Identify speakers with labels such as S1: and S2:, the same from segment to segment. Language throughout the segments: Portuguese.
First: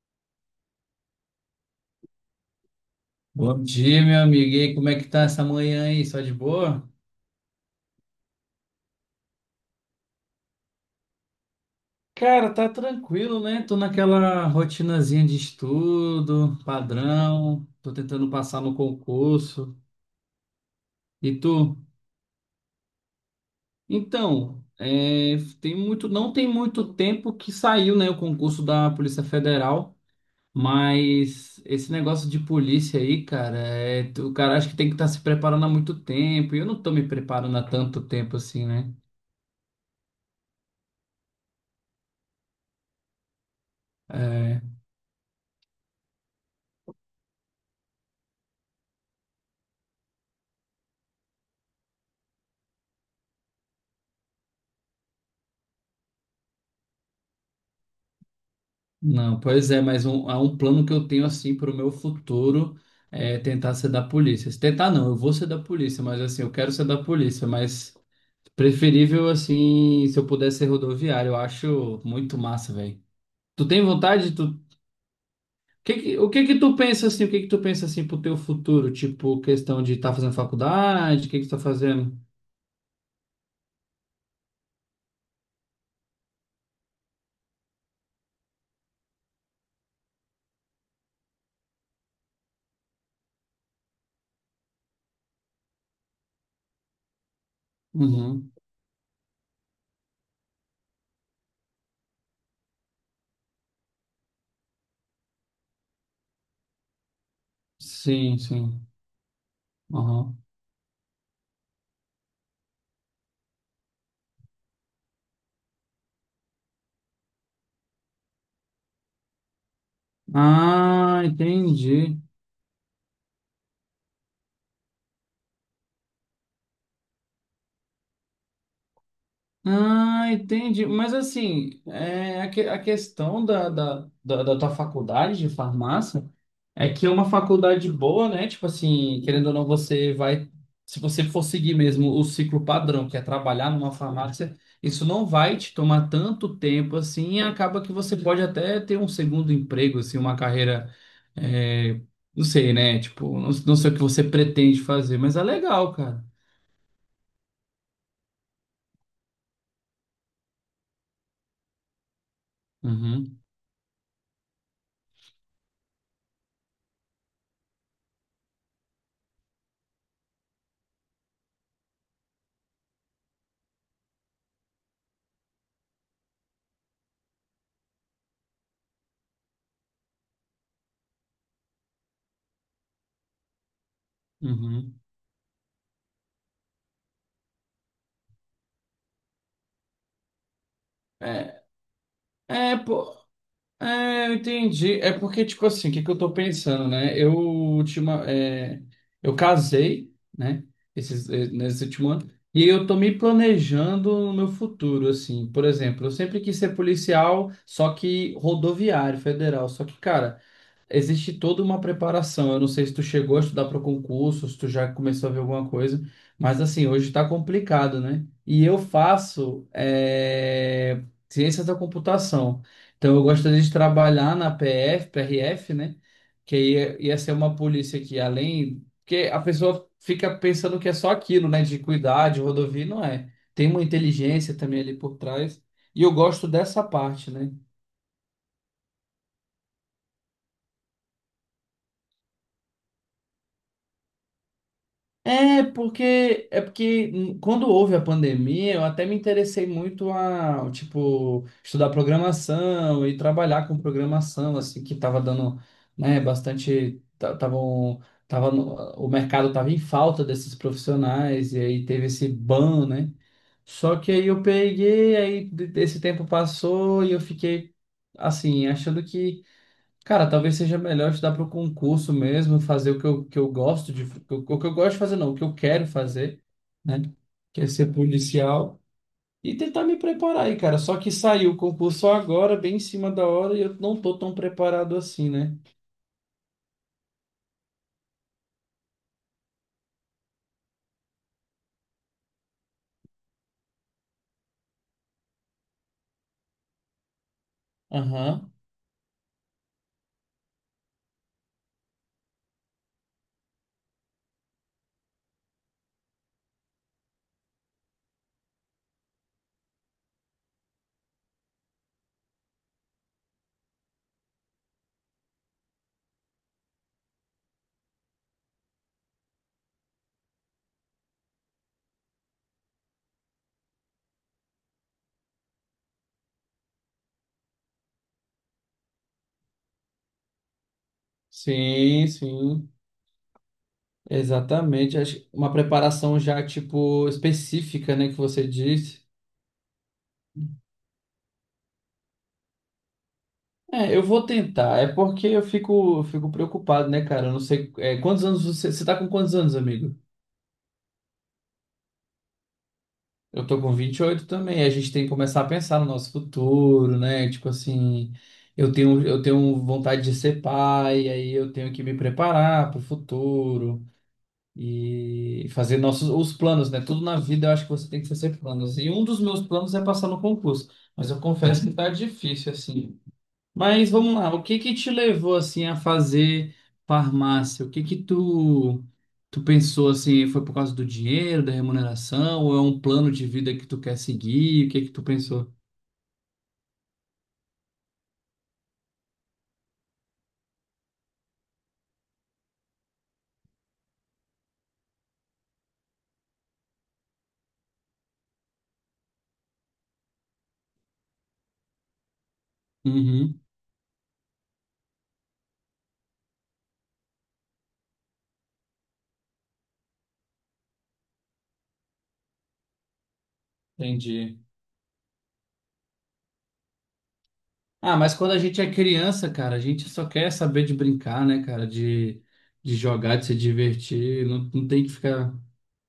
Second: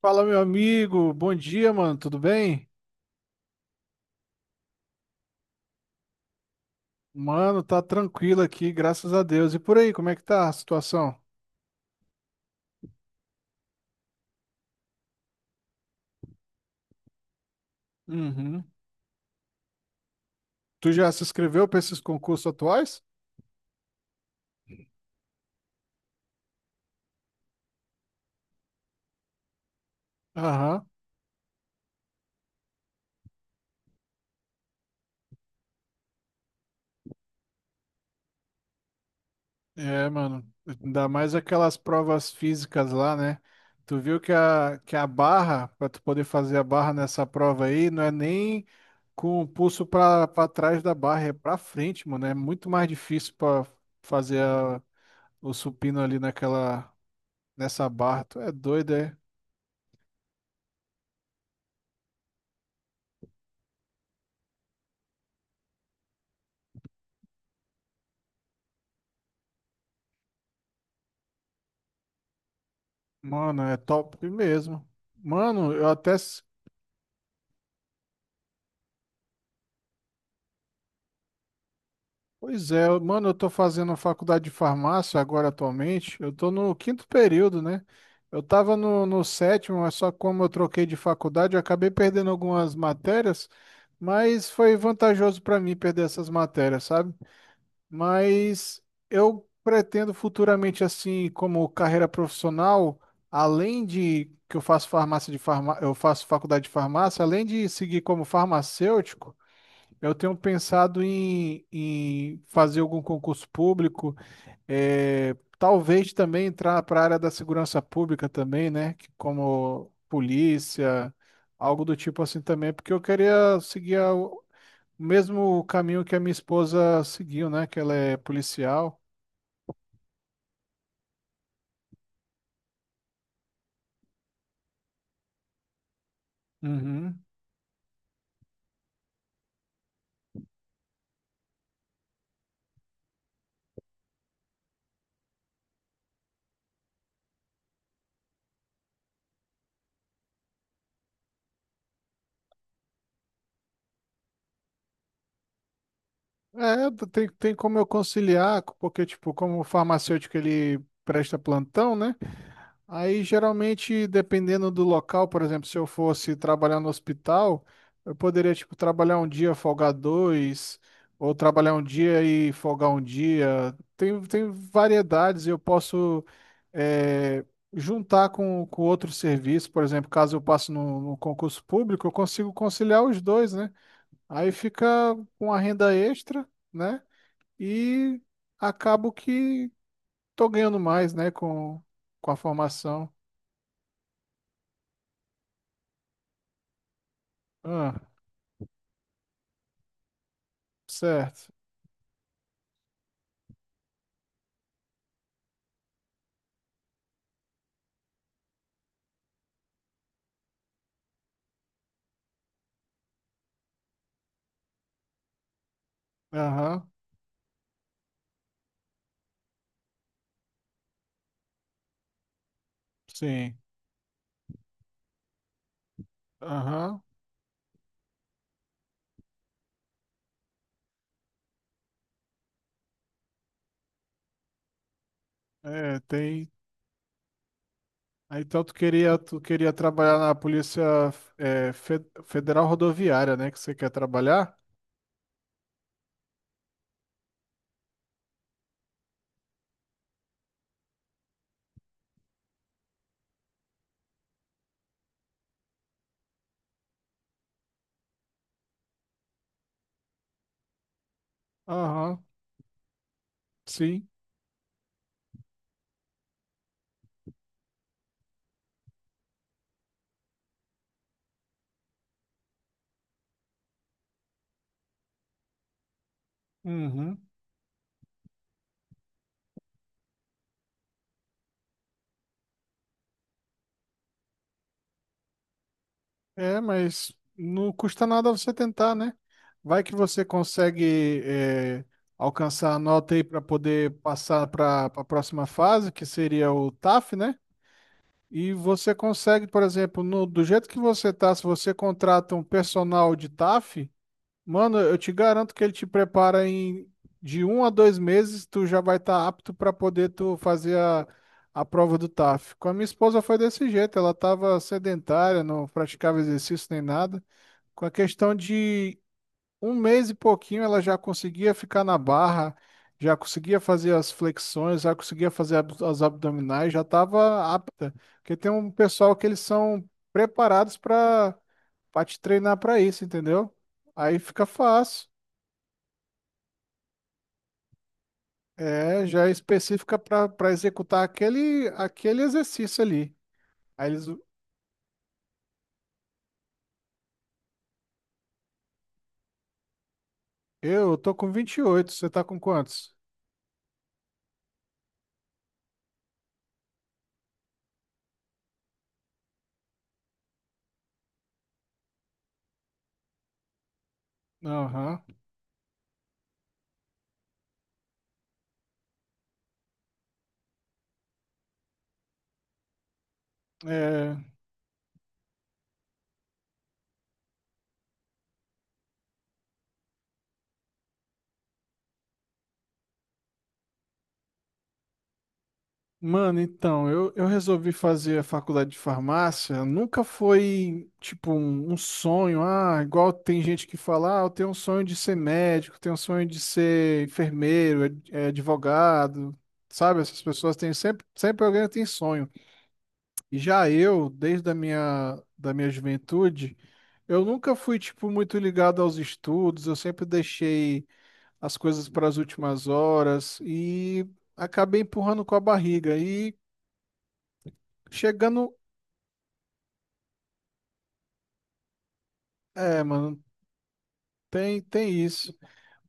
S1: Fala, meu amigo. Bom dia, mano. Tudo bem?
S2: Bom dia, meu amigo. E aí, como é que tá essa manhã aí? Só de boa?
S1: Mano, tá tranquilo aqui, graças a Deus. E por aí, como é que tá a situação?
S2: Cara, tá tranquilo, né? Tô naquela rotinazinha de estudo, padrão. Tô tentando passar
S1: Uhum.
S2: no concurso.
S1: Tu já se
S2: E
S1: inscreveu
S2: tu?
S1: pra esses concursos atuais?
S2: Então, é, não tem muito tempo que saiu, né, o concurso da Polícia Federal,
S1: Aham.
S2: mas esse negócio de polícia aí, cara, é, o cara acha que tem que estar se preparando há muito tempo. E eu não tô me preparando há tanto tempo assim, né?
S1: É, mano. Ainda mais aquelas provas físicas lá, né? Tu viu que
S2: É.
S1: a barra, pra tu poder fazer a barra nessa prova aí, não é nem com o pulso pra trás da barra, é pra frente, mano. É muito mais difícil pra fazer o supino ali naquela, nessa barra. Tu é doido, é?
S2: Não, pois é, mas há um plano que eu tenho assim para o meu futuro é tentar ser da polícia. Se tentar não, eu vou ser da polícia, mas assim, eu quero ser da polícia, mas preferível assim, se eu puder ser rodoviário, eu acho muito massa, velho.
S1: Mano,
S2: Tu
S1: é
S2: tem
S1: top
S2: vontade? O
S1: mesmo. Mano, eu
S2: que
S1: até.
S2: que, o que que tu pensa assim? O que que tu pensa assim pro teu futuro? Tipo, questão de estar fazendo faculdade, o que que tu tá fazendo?
S1: Pois é, mano, eu tô fazendo faculdade de farmácia agora atualmente. Eu tô no quinto período, né? Eu tava no sétimo, mas só como eu troquei de faculdade, eu acabei perdendo algumas matérias, mas foi vantajoso pra mim perder essas matérias, sabe?
S2: Uhum.
S1: Mas eu pretendo futuramente, assim, como carreira profissional, além de que eu faço faculdade de farmácia, além de seguir como
S2: Sim, sim.
S1: farmacêutico. Eu tenho
S2: Uhum.
S1: pensado em fazer algum concurso público, talvez também entrar para a área da segurança pública também, né? que Como polícia,
S2: Ah,
S1: algo do
S2: entendi.
S1: tipo assim também, porque eu queria seguir o mesmo caminho que a minha esposa seguiu, né? Que ela é policial.
S2: Ah, entendi. Mas assim, é, a questão da tua faculdade de farmácia é que é
S1: Uhum.
S2: uma faculdade boa, né? Tipo assim, querendo ou não, você vai. Se você for seguir mesmo o ciclo padrão, que é trabalhar numa farmácia, isso não vai te tomar tanto tempo assim, e acaba que você pode até ter um segundo emprego, assim, uma carreira. é, não sei, né? Tipo, não, não sei o que você pretende fazer, mas é legal, cara.
S1: É, tem como eu conciliar, porque, tipo, como o farmacêutico ele presta plantão, né? Aí,
S2: Uhum,
S1: geralmente, dependendo do local, por exemplo, se eu fosse trabalhar no hospital, eu poderia, tipo, trabalhar um dia, folgar dois, ou trabalhar um dia e folgar um dia. Tem variedades, e eu posso eh, juntar com outro serviço, por exemplo, caso eu passe no concurso público, eu consigo conciliar os dois, né? Aí fica
S2: uhum.
S1: com a renda extra, né? E acabo que tô ganhando mais, né,
S2: É,
S1: com a
S2: é,
S1: formação.
S2: pô. É, eu entendi. É porque, tipo assim, o que que eu tô pensando, né?
S1: Ah.
S2: Eu casei, né?
S1: Certo.
S2: Nesse último ano. E eu tô me planejando no meu futuro, assim. Por exemplo, eu sempre quis ser policial, só que rodoviário, federal. Só que, cara, existe toda uma preparação. Eu não sei se tu chegou a estudar para concurso, se tu já começou a ver alguma coisa, mas assim,
S1: Aham.
S2: hoje está complicado, né? E eu faço ciências da computação. Então eu
S1: Sim.
S2: gostaria de trabalhar na PF, PRF, né? Que aí
S1: Aham.
S2: ia ser uma polícia que além. Porque a pessoa fica pensando que é só aquilo, né? De cuidar de rodovia, não é. Tem uma inteligência também ali por trás.
S1: É,
S2: E eu gosto
S1: tem.
S2: dessa parte, né?
S1: Aí, então tu queria trabalhar na Polícia Federal Rodoviária, né? Que você quer trabalhar?
S2: É porque quando houve a pandemia, eu até me interessei muito a, tipo, estudar programação e trabalhar com programação, assim, que estava dando, né, bastante, ta- tavam, tava no- o mercado tava em falta desses profissionais e aí teve
S1: Aham.
S2: esse ban, né? Só
S1: Sim.
S2: que aí eu peguei, esse tempo passou e eu fiquei assim, achando que cara, talvez seja melhor estudar para o concurso mesmo, fazer o que eu gosto de, o que eu gosto de fazer, não, o que eu quero fazer, né?
S1: Uhum.
S2: Que é ser policial e tentar me preparar aí, cara. Só que saiu o concurso agora, bem em cima da hora, e eu não tô tão preparado assim, né?
S1: É, mas não custa nada você tentar, né? Vai que você consegue alcançar a nota aí para poder passar para a próxima fase, que seria o TAF, né?
S2: Aham.
S1: E você consegue, por exemplo, do jeito que você tá, se você contrata um personal de TAF, mano, eu te garanto que ele te prepara de 1 a 2 meses, tu já vai estar apto para poder tu fazer a prova do TAF. Com a minha esposa foi desse jeito, ela estava sedentária, não praticava exercício nem nada. Com a questão de um mês e pouquinho, ela já conseguia ficar na barra, já conseguia fazer as flexões, já conseguia fazer as abdominais, já estava apta. Porque tem um pessoal que eles são preparados para
S2: Sim,
S1: te treinar
S2: sim.
S1: para isso, entendeu? Aí fica
S2: Exatamente.
S1: fácil.
S2: Acho que uma preparação já, tipo, específica, né, que você
S1: É,
S2: disse.
S1: já é específica para executar aquele exercício ali. Aí
S2: É, eu
S1: eles,
S2: vou tentar. É porque eu fico preocupado, né, cara? Eu não sei, quantos anos você. Você tá com quantos anos, amigo?
S1: eu tô com 28. Você tá com quantos?
S2: Eu tô com 28 também. A gente tem que começar a pensar no nosso futuro, né? Tipo assim, eu tenho vontade de ser pai, aí eu tenho que me preparar pro futuro
S1: Aham.
S2: e fazer nossos os planos, né? Tudo na vida eu acho que você tem que fazer planos. E um dos meus planos é passar no concurso, mas eu confesso que tá difícil assim. Mas vamos
S1: É.
S2: lá, o que que te levou assim a fazer farmácia? O que que tu pensou assim, foi por causa do dinheiro, da remuneração, ou é um plano de vida que tu quer seguir? O que que tu pensou?
S1: Mano, então, eu resolvi fazer a faculdade de farmácia. Nunca foi, tipo, um sonho. Ah, igual tem gente que fala, ah, eu tenho um sonho de ser médico, tenho um sonho de ser enfermeiro, advogado. Sabe, essas pessoas têm sempre, sempre alguém tem sonho. E
S2: Uhum,
S1: já eu, desde a minha, da minha juventude, eu nunca fui, tipo, muito ligado aos estudos. Eu sempre deixei as coisas para as últimas horas e
S2: entendi.
S1: acabei empurrando com a barriga. E
S2: Ah, mas quando a
S1: chegando.
S2: gente é criança, cara, a gente só quer saber de brincar, né, cara, de
S1: É,
S2: jogar,
S1: mano,
S2: de se divertir, não,
S1: tem,
S2: não tem que
S1: tem isso.
S2: ficar.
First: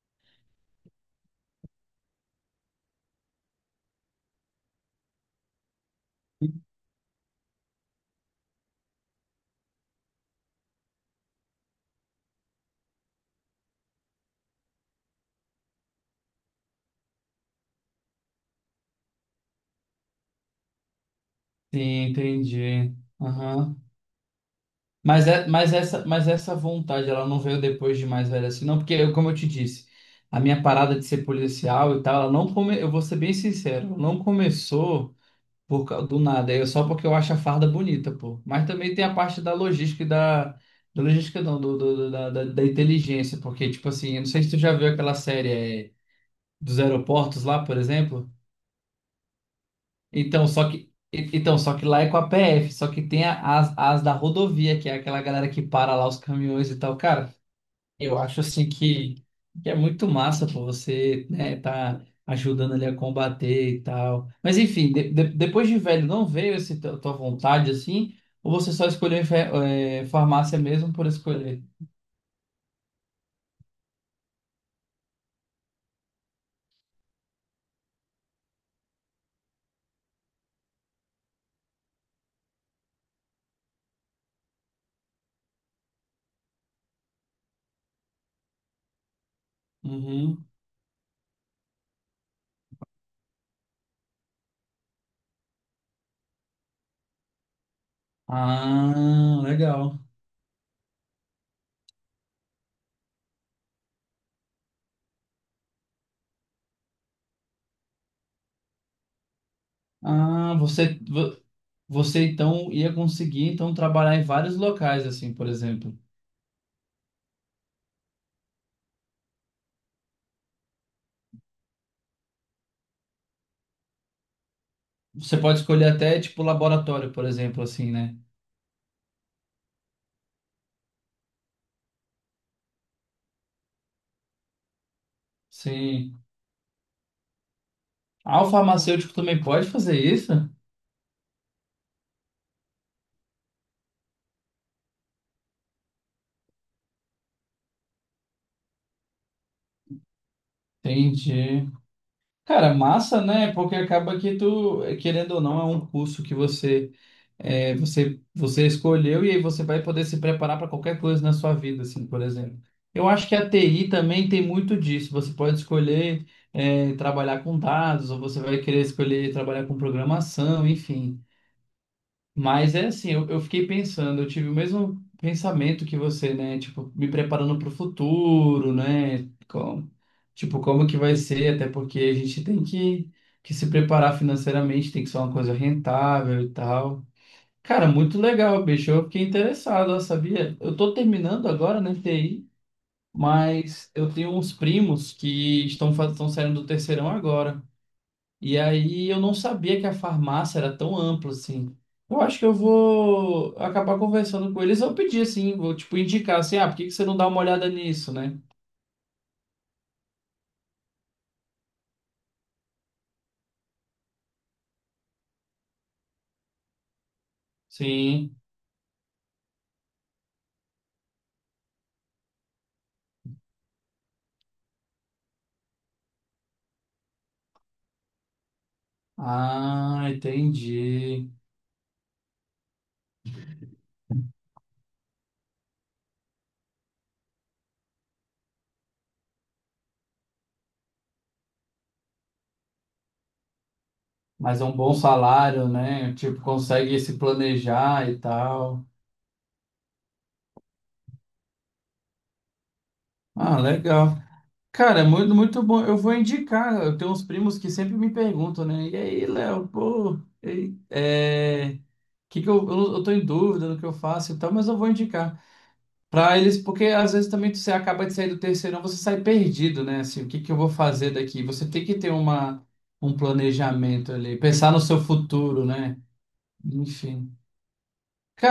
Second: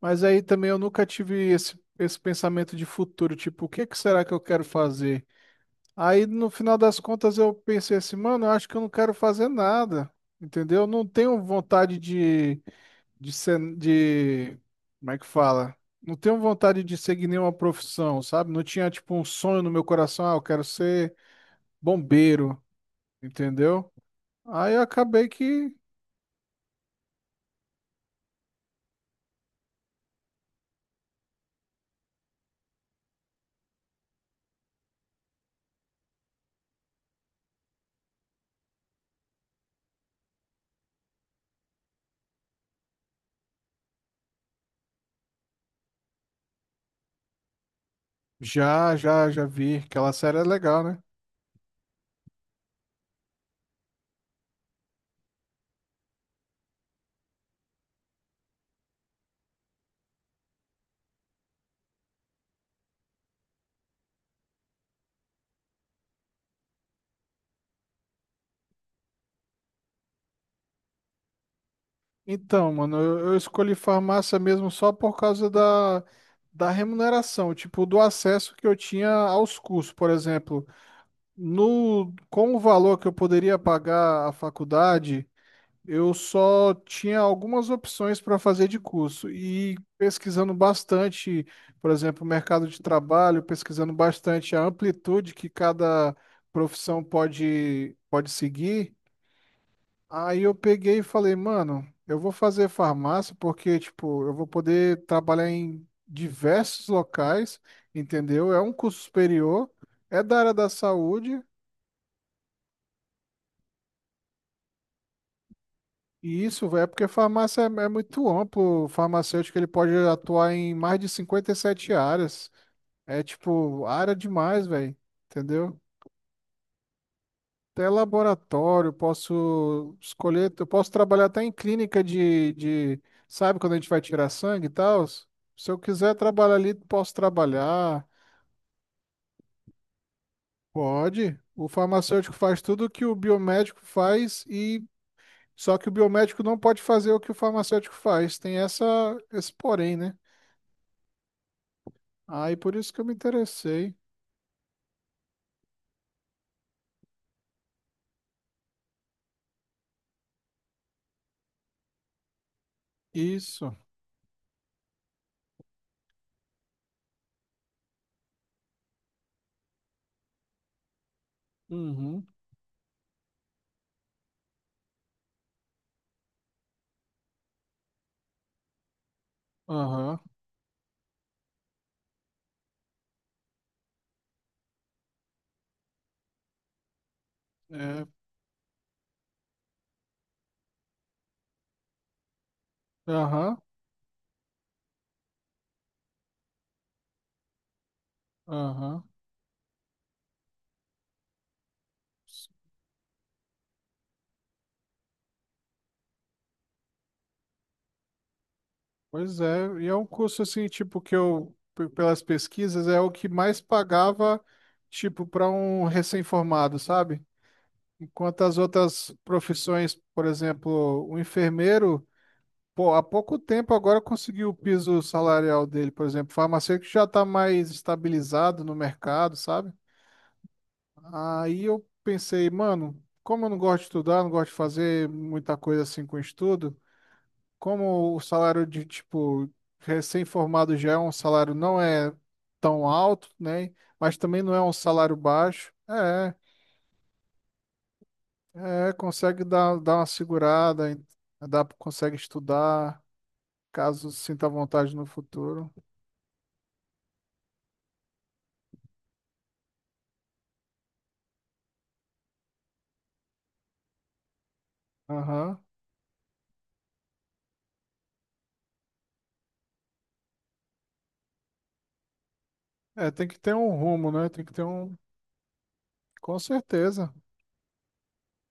S1: Mas aí também eu nunca tive esse pensamento de futuro, tipo, o que que será que eu quero fazer? Aí no final das contas eu pensei assim, mano, eu acho que eu não quero fazer nada, entendeu? Eu não tenho vontade de ser, como é que fala? Não tenho vontade de seguir nenhuma profissão, sabe? Não tinha, tipo, um sonho no meu coração, ah, eu quero ser
S2: Sim,
S1: bombeiro,
S2: entendi. Aham.
S1: entendeu? Aí eu
S2: Mas,
S1: acabei
S2: é, mas,
S1: que
S2: essa, mas essa vontade, ela não veio depois de mais velho assim, não, porque, eu, como eu te disse, a minha parada de ser policial e tal, ela não come, eu vou ser bem sincero, ela não começou do nada, é só porque eu acho a farda bonita, pô. Mas também tem a parte da logística e da. Da logística não, da inteligência, porque, tipo assim, eu não sei se tu já viu aquela série é, dos aeroportos lá, por exemplo.
S1: já, já, já vi, aquela série é legal, né?
S2: Então, só que lá é com a PF, só que tem as da rodovia, que é aquela galera que para lá os caminhões e tal. Cara, eu acho assim que é muito massa pô, você, né, tá ajudando ele a combater e tal. Mas enfim, depois de velho, não veio essa tua vontade assim? Ou você só escolheu farmácia mesmo por escolher?
S1: Então, mano, eu escolhi farmácia mesmo só por causa da remuneração, tipo, do acesso que eu tinha aos cursos, por exemplo. No, Com o valor que eu poderia pagar à faculdade, eu só tinha algumas opções para fazer de curso. E
S2: Uhum.
S1: pesquisando bastante, por exemplo, o mercado de trabalho, pesquisando bastante a amplitude que cada profissão pode seguir.
S2: Ah, legal.
S1: Aí eu peguei e falei, mano, eu vou fazer farmácia porque, tipo, eu vou poder trabalhar em diversos locais, entendeu? É um curso superior, é da área
S2: Ah,
S1: da
S2: você, vo-
S1: saúde,
S2: você então ia conseguir então trabalhar em vários locais assim, por exemplo.
S1: e isso, velho, é porque farmácia é muito amplo. O farmacêutico, ele pode atuar em mais de 57 áreas. É, tipo, área demais, velho,
S2: Você pode
S1: entendeu?
S2: escolher até tipo laboratório, por exemplo,
S1: Até
S2: assim, né?
S1: laboratório, posso escolher, eu posso trabalhar até em clínica sabe, quando a gente vai tirar sangue e tal? Se eu quiser
S2: Sim.
S1: trabalhar ali, posso trabalhar.
S2: Ah, o farmacêutico também pode fazer isso?
S1: Pode. O farmacêutico faz tudo o que o biomédico faz e só que o biomédico não pode fazer o que o farmacêutico faz. Tem essa esse porém, né?
S2: Entendi.
S1: Aí
S2: Cara,
S1: por isso que eu me
S2: massa, né? Porque
S1: interessei.
S2: acaba que tu, querendo ou não, é um curso que você, é, você escolheu e aí você vai poder se preparar para qualquer coisa na sua vida, assim, por exemplo. Eu acho que a
S1: Isso.
S2: TI também tem muito disso. Você pode escolher, trabalhar com dados, ou você vai querer escolher trabalhar com programação, enfim.
S1: Uhum.
S2: Mas é assim, eu fiquei pensando, eu tive o mesmo pensamento que você, né? Tipo, me preparando para o futuro, né? Como,
S1: Aham.
S2: tipo, como que vai ser, até porque a gente tem que se preparar financeiramente, tem que ser uma coisa rentável e tal. Cara,
S1: É.
S2: muito legal, bicho. Eu fiquei interessado, ó, sabia? Eu tô terminando agora, né, TI,
S1: Aham.
S2: mas eu tenho uns primos que estão saindo do terceirão agora. E
S1: Aham.
S2: aí eu não sabia que a farmácia era tão ampla assim. Eu acho que eu vou acabar conversando com eles. Eu pedi assim, vou tipo indicar assim, ah, por que que você não dá uma olhada nisso, né?
S1: Pois é, e é um curso assim, tipo, que eu, pelas pesquisas, é o que mais pagava, tipo, para um recém-formado, sabe?
S2: Sim.
S1: Enquanto as outras profissões, por exemplo, o enfermeiro, pô, há pouco tempo agora conseguiu o piso salarial dele, por exemplo, o farmacêutico já está mais estabilizado no mercado, sabe?
S2: Ah, entendi.
S1: Aí eu pensei, mano, como eu não gosto de estudar, não gosto de fazer muita coisa assim com estudo, como o salário de, tipo, recém-formado já é um salário não é tão alto, né? Mas também não
S2: Mas
S1: é
S2: é
S1: um
S2: um bom
S1: salário
S2: salário,
S1: baixo.
S2: né? Tipo, consegue se planejar e tal.
S1: Consegue dar uma segurada, dá, consegue estudar,
S2: Ah,
S1: caso
S2: legal.
S1: sinta vontade
S2: Cara, é
S1: no
S2: muito, muito
S1: futuro.
S2: bom. Eu vou indicar. Eu tenho uns primos que sempre me perguntam, né? E aí, Léo, pô, e aí? Que eu tô em dúvida no que eu faço e tal, mas eu vou indicar
S1: Aham.
S2: pra eles, porque às vezes também você acaba de sair do terceirão, você sai perdido, né? Assim, o que que eu vou fazer daqui? Você tem que ter uma,
S1: É,
S2: um
S1: tem que ter um rumo,
S2: planejamento
S1: né?
S2: ali,
S1: Tem que ter
S2: pensar no
S1: um.
S2: seu futuro, né?
S1: Com certeza.
S2: Enfim.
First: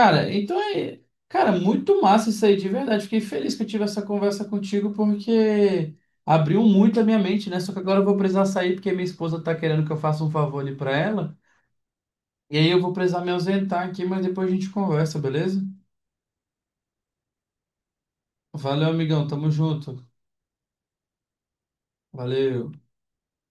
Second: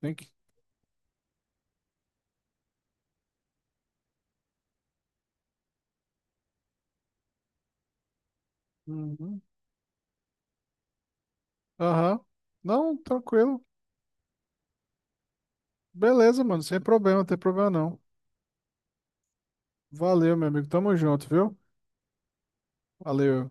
S1: Tem que.
S2: então é. Cara, muito massa isso aí, de verdade. Fiquei feliz que eu tive essa conversa contigo, porque abriu muito a minha mente, né? Só que agora eu vou precisar sair, porque minha
S1: Uhum.
S2: esposa tá querendo que eu faça um favor ali pra ela.
S1: Aham.
S2: E aí eu vou
S1: Não,
S2: precisar me
S1: tranquilo.
S2: ausentar aqui, mas depois a gente conversa, beleza?
S1: Beleza, mano. Sem problema, não tem problema não.
S2: Valeu, amigão. Tamo junto.
S1: Valeu, meu amigo. Tamo junto, viu?
S2: Valeu.
S1: Valeu.